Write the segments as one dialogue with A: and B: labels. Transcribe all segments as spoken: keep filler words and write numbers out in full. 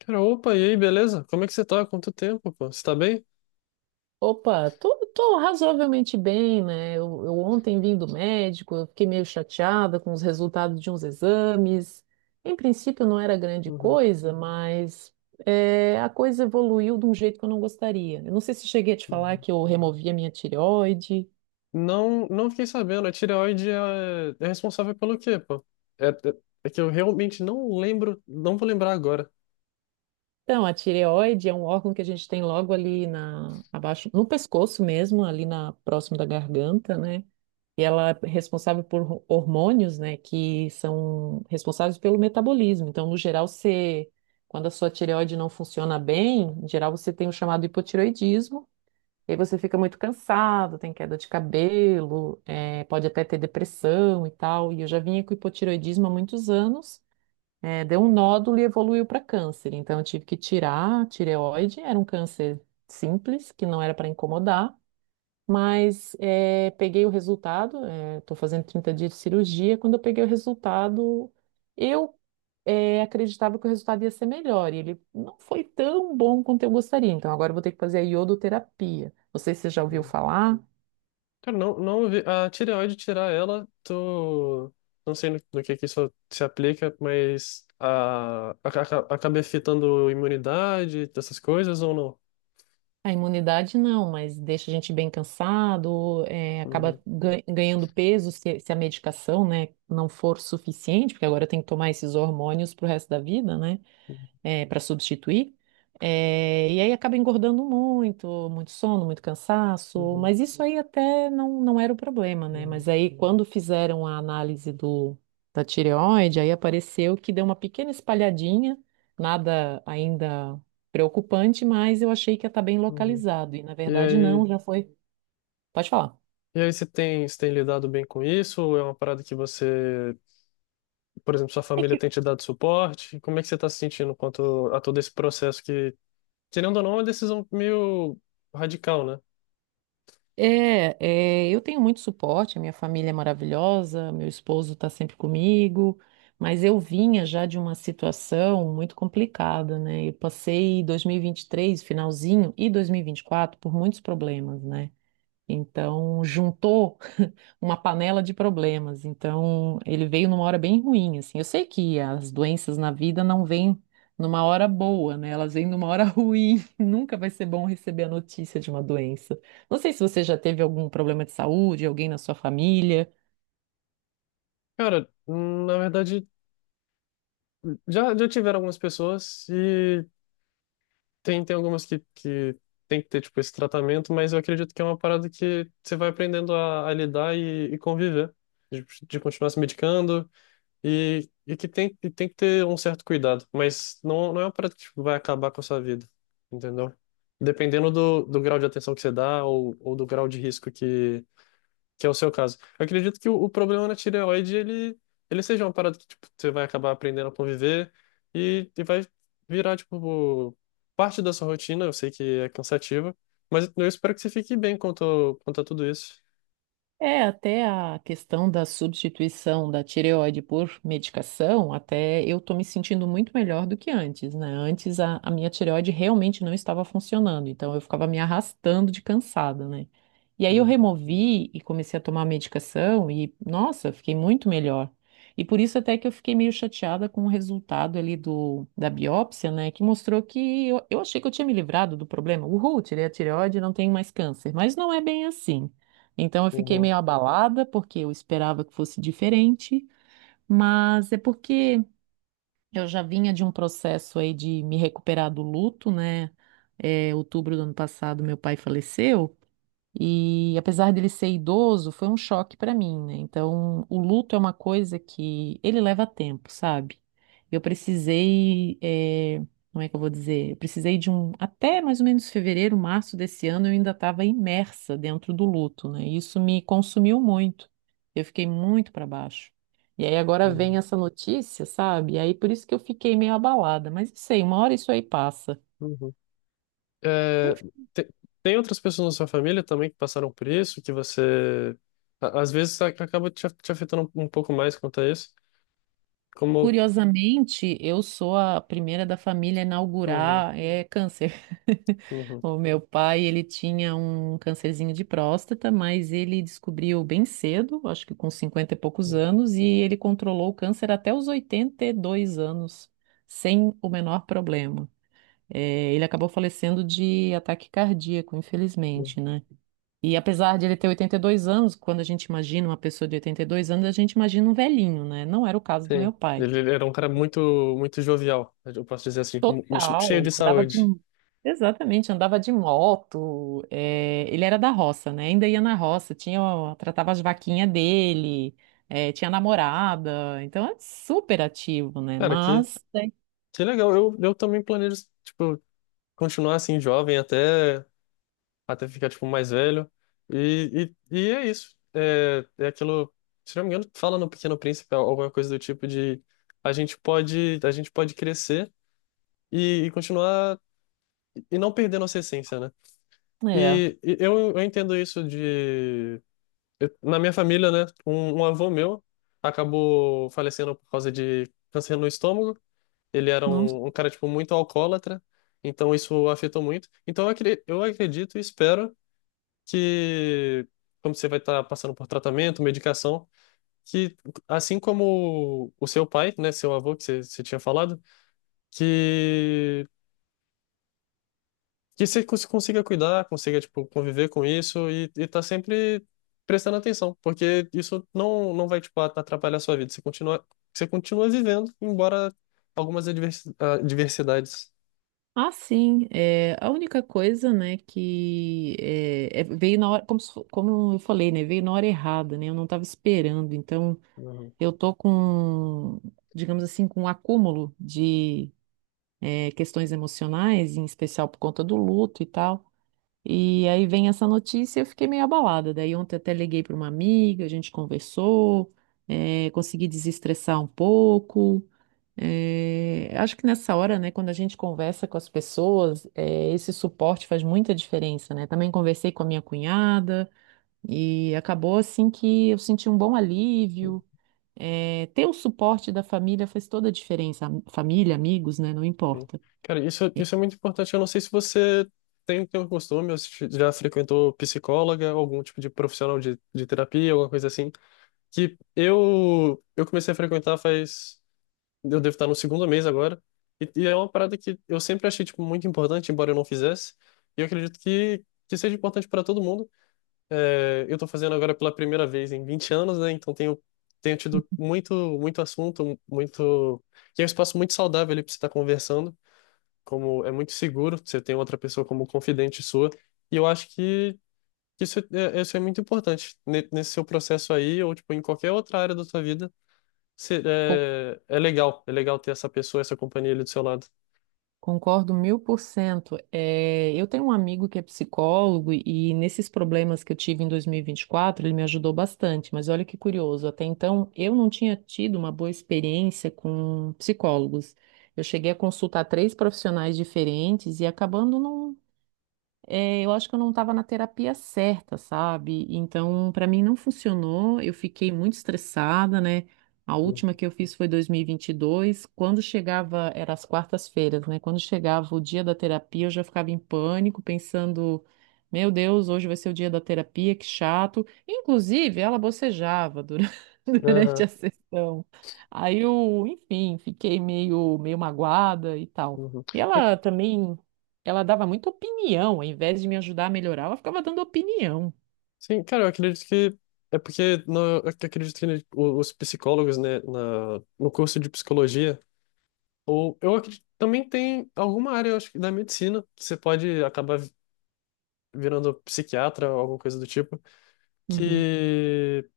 A: Cara, opa, e aí, beleza? Como é que você tá? Quanto tempo, pô? Você tá bem?
B: Opa, tô, tô razoavelmente bem, né? Eu, eu ontem vim do médico, eu fiquei meio chateada com os resultados de uns exames. Em princípio não era grande
A: Uhum,
B: coisa, mas é, a coisa evoluiu de um jeito que eu não gostaria. Eu não sei se cheguei a te falar
A: uhum.
B: que eu removi a minha tireoide.
A: Não, não fiquei sabendo. A tireoide é, é responsável pelo quê, pô? É, é, é que eu realmente não lembro, não vou lembrar agora.
B: Então, a tireoide é um órgão que a gente tem logo ali na, abaixo, no pescoço mesmo, ali na próximo da garganta, né? E ela é responsável por hormônios, né, que são responsáveis pelo metabolismo. Então, no geral, você, quando a sua tireoide não funciona bem, em geral você tem o chamado hipotireoidismo. E aí você fica muito cansado, tem queda de cabelo, eh, pode até ter depressão e tal. E eu já vinha com hipotireoidismo há muitos anos, eh, deu um nódulo e evoluiu para câncer. Então, eu tive que tirar a tireoide, era um câncer simples, que não era para incomodar. Mas eh, peguei o resultado, estou fazendo trinta dias de cirurgia. Quando eu peguei o resultado, eu eh, acreditava que o resultado ia ser melhor. E ele não foi tão bom quanto eu gostaria. Então agora eu vou ter que fazer a iodoterapia. Não sei se você já ouviu
A: Uhum.
B: falar.
A: Cara, não, não vi. A tireoide, tirar ela, tô... Não sei no, no que que isso se aplica, mas a, aca- acaba afetando imunidade, essas coisas ou não?
B: A imunidade não, mas deixa a gente bem cansado, eh, acaba
A: Uhum,
B: gan- ganhando peso se, se a medicação, né, não for suficiente, porque agora tem que tomar esses hormônios pro resto da vida, né? Para substituir. É, e aí acaba engordando muito, muito sono, muito cansaço,
A: uhum,
B: mas isso aí até não, não era o problema, né?
A: uhum,
B: Mas aí quando fizeram a análise do, da tireoide, aí apareceu que deu uma pequena espalhadinha, nada ainda preocupante, mas eu achei que ia estar bem
A: uhum.
B: localizado, e na
A: E
B: verdade não,
A: aí?
B: já foi. Pode falar.
A: E aí, você tem, você tem lidado bem com isso? Ou é uma parada que você, por exemplo, sua família tem te dado suporte? Como é que você está se sentindo quanto a todo esse processo que, querendo ou não, é uma decisão meio radical, né?
B: É, é, eu tenho muito suporte, a minha família é maravilhosa, meu esposo está sempre comigo, mas eu vinha já de uma situação muito complicada, né? Eu passei dois mil e vinte e três, finalzinho, e dois mil e vinte e quatro por muitos problemas, né? Então, juntou uma panela de problemas. Então, ele veio numa hora bem ruim, assim. Eu sei que as doenças na vida não vêm numa hora boa, né? Elas vêm numa hora ruim. Nunca vai ser bom receber a notícia de uma doença. Não sei se você já teve algum problema de saúde, alguém na sua família.
A: Cara, hum, na verdade, já, já tiveram algumas pessoas e tem, tem algumas que, que tem que ter, tipo, esse tratamento, mas eu acredito que é uma parada que você vai aprendendo a, a lidar e, e conviver, de, de continuar se medicando. E, e que tem, e tem que ter um certo cuidado, mas não, não é uma parada que tipo, vai acabar com a sua vida, entendeu? Dependendo do, do grau de atenção que você dá ou, ou do grau de risco que, que é o seu caso. Eu acredito que o, o problema na tireoide, ele, ele seja uma parada que tipo, você vai acabar aprendendo a conviver e, e vai virar tipo, parte da sua rotina. Eu sei que é cansativa, mas eu espero que você fique bem quanto, quanto a tudo isso.
B: É, até a questão da substituição da tireoide por medicação, até eu tô me sentindo muito melhor do que antes, né? Antes a, a minha tireoide realmente não estava funcionando, então eu ficava me arrastando de cansada, né? E aí eu
A: Uhum,
B: removi e comecei a tomar a medicação e, nossa, fiquei muito melhor. E por isso até que eu fiquei meio chateada com o resultado ali do, da biópsia, né? Que mostrou que eu, eu achei que eu tinha me livrado do problema. Uhul, tirei a tireoide, não tenho mais câncer. Mas não é bem assim. Então eu fiquei
A: uhum,
B: meio abalada porque eu esperava que fosse diferente, mas é porque eu já vinha de um processo aí de me recuperar do luto, né? É, outubro do ano passado meu pai faleceu e apesar dele ser idoso, foi um choque para mim, né? Então, o luto é uma coisa que ele leva tempo, sabe? Eu precisei, eh, como é que eu vou dizer? Eu precisei de um, até mais ou menos fevereiro, março desse ano, eu ainda estava imersa dentro do luto, né? E isso me consumiu muito. Eu fiquei muito para baixo. E aí agora vem
A: uhum,
B: essa notícia, sabe? E aí por isso que eu fiquei meio abalada, mas não sei, uma hora isso aí passa.
A: uhum. É, te- tem outras pessoas na sua família também que passaram por isso, que você a- às vezes a- acaba te, af- te afetando um um pouco mais quanto a isso. Como
B: Curiosamente, eu sou a primeira da família a
A: Uhum,
B: inaugurar é, câncer.
A: uhum,
B: O meu pai, ele tinha um câncerzinho de próstata, mas ele descobriu bem cedo, acho que com cinquenta e poucos anos, e ele controlou o câncer até os oitenta e dois anos, sem o menor problema. É, ele acabou falecendo de ataque cardíaco,
A: uhum.
B: infelizmente, né? E apesar de ele ter oitenta e dois anos, quando a gente imagina uma pessoa de oitenta e dois anos, a gente imagina um velhinho, né? Não era o caso do meu
A: Sim,
B: pai.
A: ele ele era um cara muito muito jovial, eu posso dizer assim, mu- mu- cheio
B: Total,
A: de
B: andava de.
A: saúde.
B: Exatamente, andava de moto. É, ele era da roça, né? Ainda ia na roça, tinha, ó, tratava as vaquinhas dele, é, tinha namorada, então é super ativo, né?
A: Cara, que
B: Mas
A: que legal. Eu eu também planejo tipo continuar assim jovem até até ficar, tipo, mais velho. E, e, e é isso. É, é aquilo, se não me engano, fala no Pequeno Príncipe alguma coisa do tipo de a gente pode, a gente pode crescer e, e continuar e não perder nossa essência, né?
B: é,
A: E, e eu, eu entendo isso de... eu- na minha família, né, um, um avô meu acabou falecendo por causa de câncer no estômago. Ele era
B: não.
A: um, um cara, tipo, muito alcoólatra. Então isso afetou muito. Então eu acre- eu acredito e espero que, como você vai estar passando por tratamento, medicação, que assim como o seu pai, né, seu avô que você, você tinha falado, que que você cons- consiga cuidar, consiga tipo conviver com isso e e tá sempre prestando atenção, porque isso não não vai tipo atrapalhar a sua vida. Você continua você continua vivendo, embora algumas advers- ah, adversidades.
B: Ah, sim, é, a única coisa, né, que é, é, veio na hora, como, se fo- como eu falei, né, veio na hora errada, né, eu não estava esperando, então
A: Uhum.
B: eu tô com, digamos assim, com um acúmulo de eh, questões emocionais, em especial por conta do luto e tal. E aí vem essa notícia e eu fiquei meio abalada. Daí ontem até liguei para uma amiga, a gente conversou, eh, consegui desestressar um pouco. Eh, acho que nessa hora, né, quando a gente conversa com as pessoas, eh, esse suporte faz muita diferença, né? Também conversei com a minha cunhada e acabou assim que eu senti um bom alívio. Eh, ter o suporte da família faz toda a diferença. Família, amigos, né? Não
A: Sim.
B: importa.
A: Cara, isso, isso é muito importante. Eu não sei se você tem, tem o costume, ou se já frequentou psicóloga, algum tipo de profissional de, de terapia, alguma coisa assim. Que eu, eu comecei a frequentar faz. Eu devo estar no segundo mês agora. E, e é uma parada que eu sempre achei, tipo, muito importante, embora eu não fizesse. E eu acredito que, que seja importante para todo mundo. É, eu estou fazendo agora pela primeira vez em vinte anos, né? Então tenho, tenho tido muito, muito assunto, muito. Que é um espaço muito saudável ali para você estar conversando como é muito seguro, você tem outra pessoa como confidente sua, e eu acho que que isso é, é, isso é muito importante Ne- nesse seu processo aí, ou tipo, em qualquer outra área da sua vida, você-
B: Co-
A: é, é legal, é legal ter essa pessoa, essa companhia ali do seu lado.
B: Concordo mil por cento. É, eu tenho um amigo que é psicólogo e nesses problemas que eu tive em dois mil e vinte e quatro, ele me ajudou bastante. Mas olha que curioso, até então eu não tinha tido uma boa experiência com psicólogos. Eu cheguei a consultar três profissionais diferentes e acabando não, é, eu acho que eu não estava na terapia certa, sabe? Então, para mim não funcionou. Eu fiquei muito estressada, né? A
A: Uhum.
B: última que eu fiz foi dois mil e e vinte e dois. Quando chegava, era as quartas-feiras, né? Quando chegava o dia da terapia, eu já ficava em pânico, pensando: meu Deus, hoje vai ser o dia da terapia, que chato. Inclusive, ela bocejava durante, durante
A: Aham,
B: a sessão. Aí eu, enfim, fiquei meio, meio magoada e tal.
A: uhum.
B: E
A: Eu-
B: ela também. Ela dava muita opinião, ao invés de me ajudar a melhorar, ela ficava dando opinião.
A: sim, cara, eu acredito que é porque no, eu acredito que o- os psicólogos, né, na, no curso de psicologia, ou eu acredito, também tem alguma área, eu acho que da medicina, que você pode acabar virando psiquiatra ou alguma coisa do tipo.
B: Uhum.
A: Que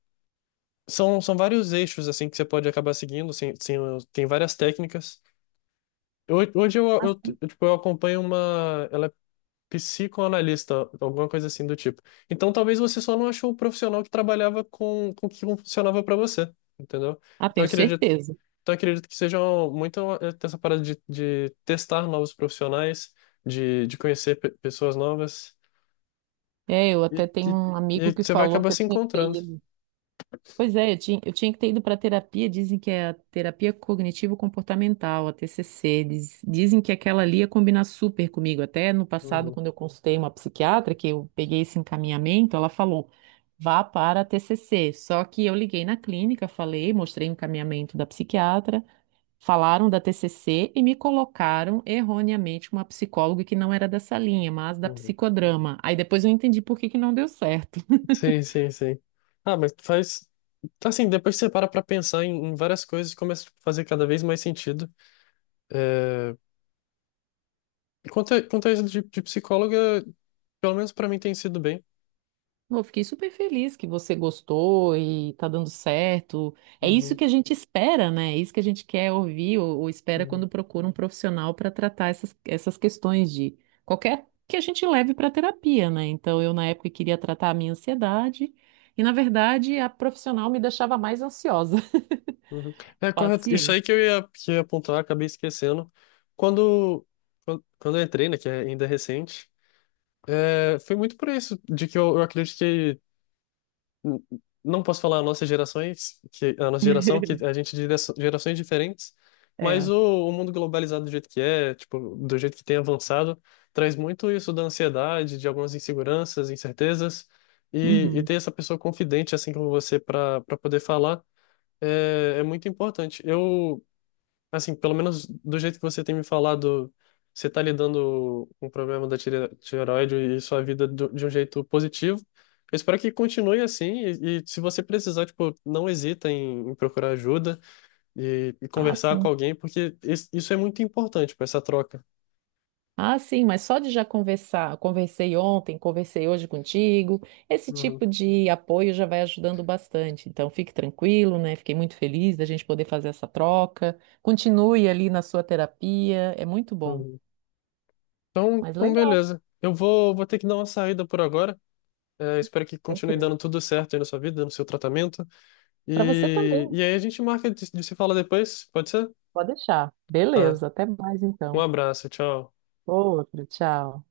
A: são, são vários eixos assim que você pode acabar seguindo, sem, sem, tem várias técnicas. Eu- Hoje eu,
B: Ah,
A: eu,
B: sim.
A: tipo, eu acompanho uma, ela é psicoanalista, alguma coisa assim do tipo. Então talvez você só não achou o profissional que trabalhava com, com o que funcionava para você, entendeu?
B: Ah,
A: Então eu
B: tenho
A: acredito,
B: certeza.
A: então eu acredito que seja muito eh, essa parada de, de testar novos profissionais, de, de conhecer pe- pessoas novas
B: É, eu
A: e,
B: até tenho
A: e,
B: um
A: e
B: amigo que
A: você vai
B: falou
A: acabar
B: que eu
A: se
B: tinha que ter
A: encontrando.
B: ido. Pois é, eu tinha, eu tinha que ter ido para terapia. Dizem que é a terapia cognitivo-comportamental, a T C C. Diz- dizem que aquela ali ia combinar super comigo. Até no passado,
A: Uhum,
B: quando eu consultei uma psiquiatra, que eu peguei esse encaminhamento, ela falou: vá para a T C C. Só que eu liguei na clínica, falei, mostrei o encaminhamento da psiquiatra. Falaram da T C C e me colocaram erroneamente uma psicóloga que não era dessa linha, mas da
A: uhum.
B: psicodrama. Aí depois eu entendi por que que não deu certo.
A: Sim, sim, sim. Ah, mas faz. Assim, depois você para pra pensar em, em várias coisas, e começa a fazer cada vez mais sentido. É... Quanto a, quanto a isso de, de psicóloga, pelo menos pra mim tem sido bem.
B: Eu fiquei super feliz que você gostou e tá dando certo. É isso
A: Uhum,
B: que a gente espera, né? É isso que a gente quer ouvir ou, ou espera
A: uhum,
B: quando procura um profissional para tratar essas, essas questões de qualquer que a gente leve para terapia, né? Então eu na época queria tratar a minha ansiedade e na verdade a profissional me deixava mais ansiosa.
A: uhum. É correto. Isso
B: Paciente.
A: aí que eu ia, que eu ia apontar, acabei esquecendo. Quando, quando, Quando eu entrei, né, que é ainda recente, é, foi muito por isso, de que eu, eu acredito que n- não posso falar nossas gerações, que a nossa geração, que a gente é de gera- gerações diferentes, mas
B: É.
A: o, o mundo globalizado do jeito que é, tipo, do jeito que tem avançado, traz muito isso da ansiedade, de algumas inseguranças, incertezas, e, e
B: Uhum.
A: ter essa pessoa confidente assim como você para para poder falar é, é muito importante. Eu Assim, pelo menos do jeito que você tem me falado, você tá lidando com o problema da tire- tireoide e sua vida do- de um jeito positivo. Eu espero que continue assim e, e se você precisar, tipo, não hesita em, em procurar ajuda e, e
B: Ah,
A: conversar com
B: sim.
A: alguém, porque is- isso é muito importante para essa troca.
B: Ah, sim, mas só de já conversar, conversei ontem, conversei hoje contigo, esse
A: Uhum,
B: tipo de apoio já vai ajudando bastante. Então, fique tranquilo, né? Fiquei muito feliz da gente poder fazer essa troca. Continue ali na sua terapia, é muito bom.
A: uhum. Então,
B: Mas
A: então,
B: legal,
A: beleza. Eu vou, vou ter que dar uma saída por agora. É, espero que continue
B: tranquilo.
A: dando tudo certo aí na sua vida, no seu tratamento.
B: Para você também,
A: E, e aí a gente marca de, de se falar depois, pode ser?
B: pode deixar.
A: Tá.
B: Beleza, até mais
A: Um
B: então.
A: abraço, tchau.
B: Outro, tchau.